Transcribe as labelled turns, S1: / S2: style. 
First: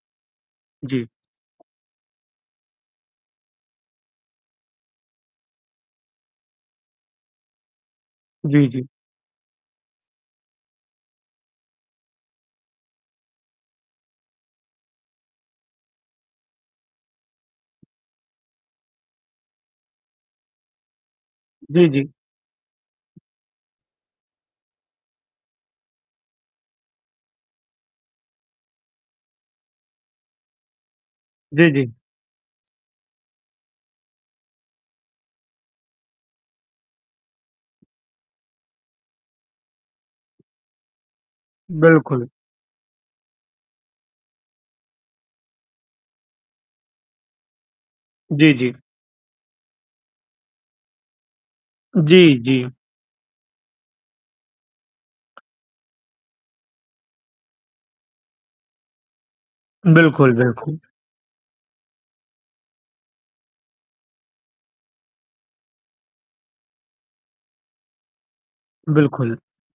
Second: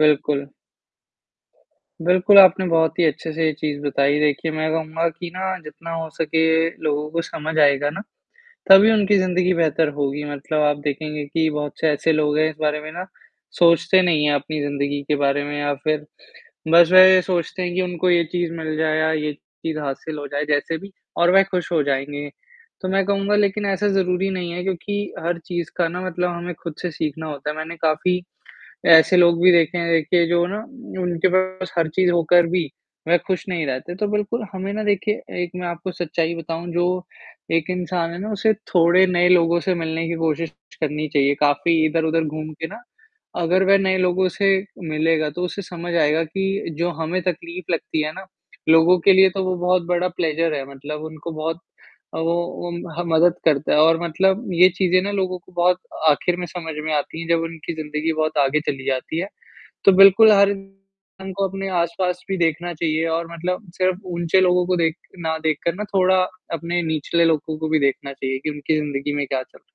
S1: बिल्कुल।
S2: जी।
S1: बिल्कुल, आपने बहुत ही अच्छे से ये चीज़ बताई, देखिए मैं कहूँगा कि ना जितना हो सके लोगों को समझ आएगा ना,
S2: जी, जी।
S1: तभी उनकी ज़िंदगी बेहतर होगी मतलब आप देखेंगे कि बहुत से ऐसे लोग हैं इस बारे में ना, सोचते नहीं हैं अपनी ज़िंदगी के बारे में या फिर, बस वह ये सोचते हैं कि उनको ये चीज़ मिल जाए या ये चीज़ हासिल हो जाए जैसे भी और वह खुश हो
S2: जी, जी।
S1: जाएँगे। तो मैं कहूँगा लेकिन ऐसा ज़रूरी नहीं है क्योंकि हर चीज़ का ना मतलब हमें खुद से सीखना होता है मैंने काफ़ी, ऐसे लोग भी देखें हैं, देखिए जो ना उनके
S2: जी,
S1: पास हर
S2: जी।
S1: चीज़ होकर भी, वह खुश नहीं रहते, तो बिल्कुल हमें ना देखिए एक मैं आपको सच्चाई बताऊँ जो, एक इंसान है ना उसे थोड़े नए लोगों से मिलने की कोशिश करनी चाहिए काफ़ी इधर-उधर
S2: बिल्कुल।
S1: घूम के ना, अगर वह नए लोगों से मिलेगा तो उसे समझ आएगा कि जो हमें तकलीफ़ लगती है ना,
S2: जी, जी।
S1: लोगों के लिए तो वो बहुत बड़ा प्लेज़र है मतलब उनको बहुत अ, वो
S2: जी, जी।
S1: उम, हाँ मदद करता है और मतलब ये चीज़ें ना लोगों को बहुत आखिर में समझ में आती हैं जब उनकी ज़िंदगी बहुत आगे चली जाती है। तो बिल्कुल
S2: बिल्कुल,
S1: हर
S2: बिल्कुल।
S1: इंसान को अपने आस-पास भी देखना चाहिए और मतलब सिर्फ़ ऊँचे लोगों को देख ना देखकर ना थोड़ा अपने निचले लोगों को भी देखना चाहिए कि उनकी ज़िंदगी में
S2: बिल्कुल।
S1: क्या चल